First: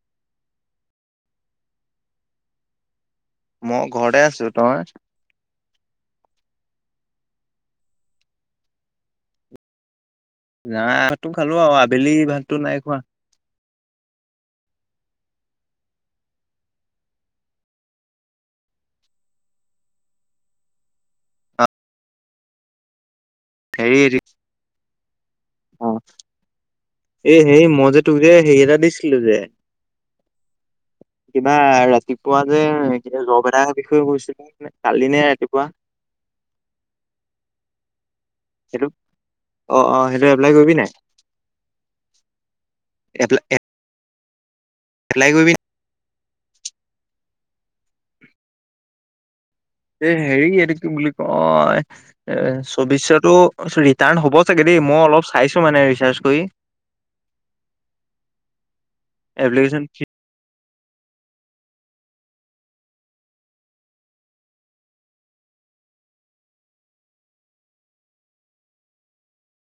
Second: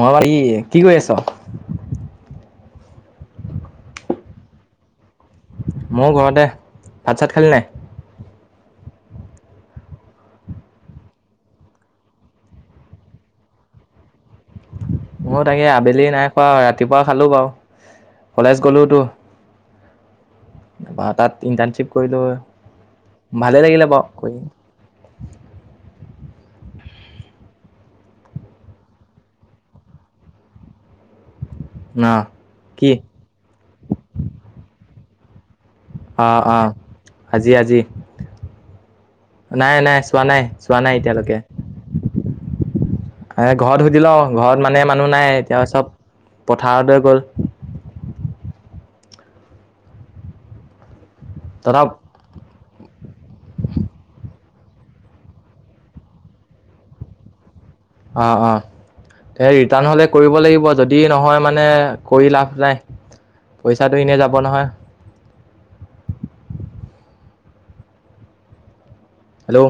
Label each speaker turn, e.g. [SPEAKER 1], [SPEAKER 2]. [SPEAKER 1] মই ই কি কৰি আছ
[SPEAKER 2] মই ঘৰতে আছো তই
[SPEAKER 1] মো ঘৰতে ভাত চাত খালিনে
[SPEAKER 2] নাই তো খালো আৰু আবেলি ভাততো নাই খোৱা
[SPEAKER 1] মইও তাকে আবেলি নাই খোৱা ৰাতিপুৱা খালো বাৰু কলেজ গলোতো তাত ইণ্টাৰ্ণশ্বিপ কৰিলো ভালে লাগিলে
[SPEAKER 2] হেৰি
[SPEAKER 1] বা কৰি
[SPEAKER 2] এ হেৰি মই যে তোকে হেৰি এটা দিছিলো যে
[SPEAKER 1] [inaudible]
[SPEAKER 2] কিবা
[SPEAKER 1] ন
[SPEAKER 2] ৰাতিপুৱা যে
[SPEAKER 1] কি?
[SPEAKER 2] জব এতাৰ বিষয়ে কৈছিলো কালি নে ৰাতিপুৱা
[SPEAKER 1] অ অ আজি আজি
[SPEAKER 2] সেইটো
[SPEAKER 1] নাই
[SPEAKER 2] অ অ
[SPEAKER 1] নাই চোৱা
[SPEAKER 2] সেইটো
[SPEAKER 1] নাই
[SPEAKER 2] এপ্লাই কৰিবি
[SPEAKER 1] চোৱা নাই এতিয়ালৈকে
[SPEAKER 2] এপ্লাই
[SPEAKER 1] এ ঘৰত সুধিলও ঘৰত মানে মানুহ নাই
[SPEAKER 2] এপ্লাই কৰিবি
[SPEAKER 1] এতিয়া চব পথাৰলৈ গ'ল
[SPEAKER 2] এ হেৰি এইটো কি বুলি
[SPEAKER 1] তহঁতৰ
[SPEAKER 2] কয় এ চৌবিচশটো ৰিটাৰ্ণ হ'ব চাগে দেই মই অলপ চাইছোঁ মানে ৰিচাৰ্জ কৰি
[SPEAKER 1] অ অ হে ৰিটাৰ্ণ
[SPEAKER 2] এপ্লিকেশ্যন
[SPEAKER 1] হলে কৰিব লাগিব যদি যদি নহয় মানে কৰি লাভ নাই পইচাটো এনেই যাব নহয় [inaudible] হেল্ল'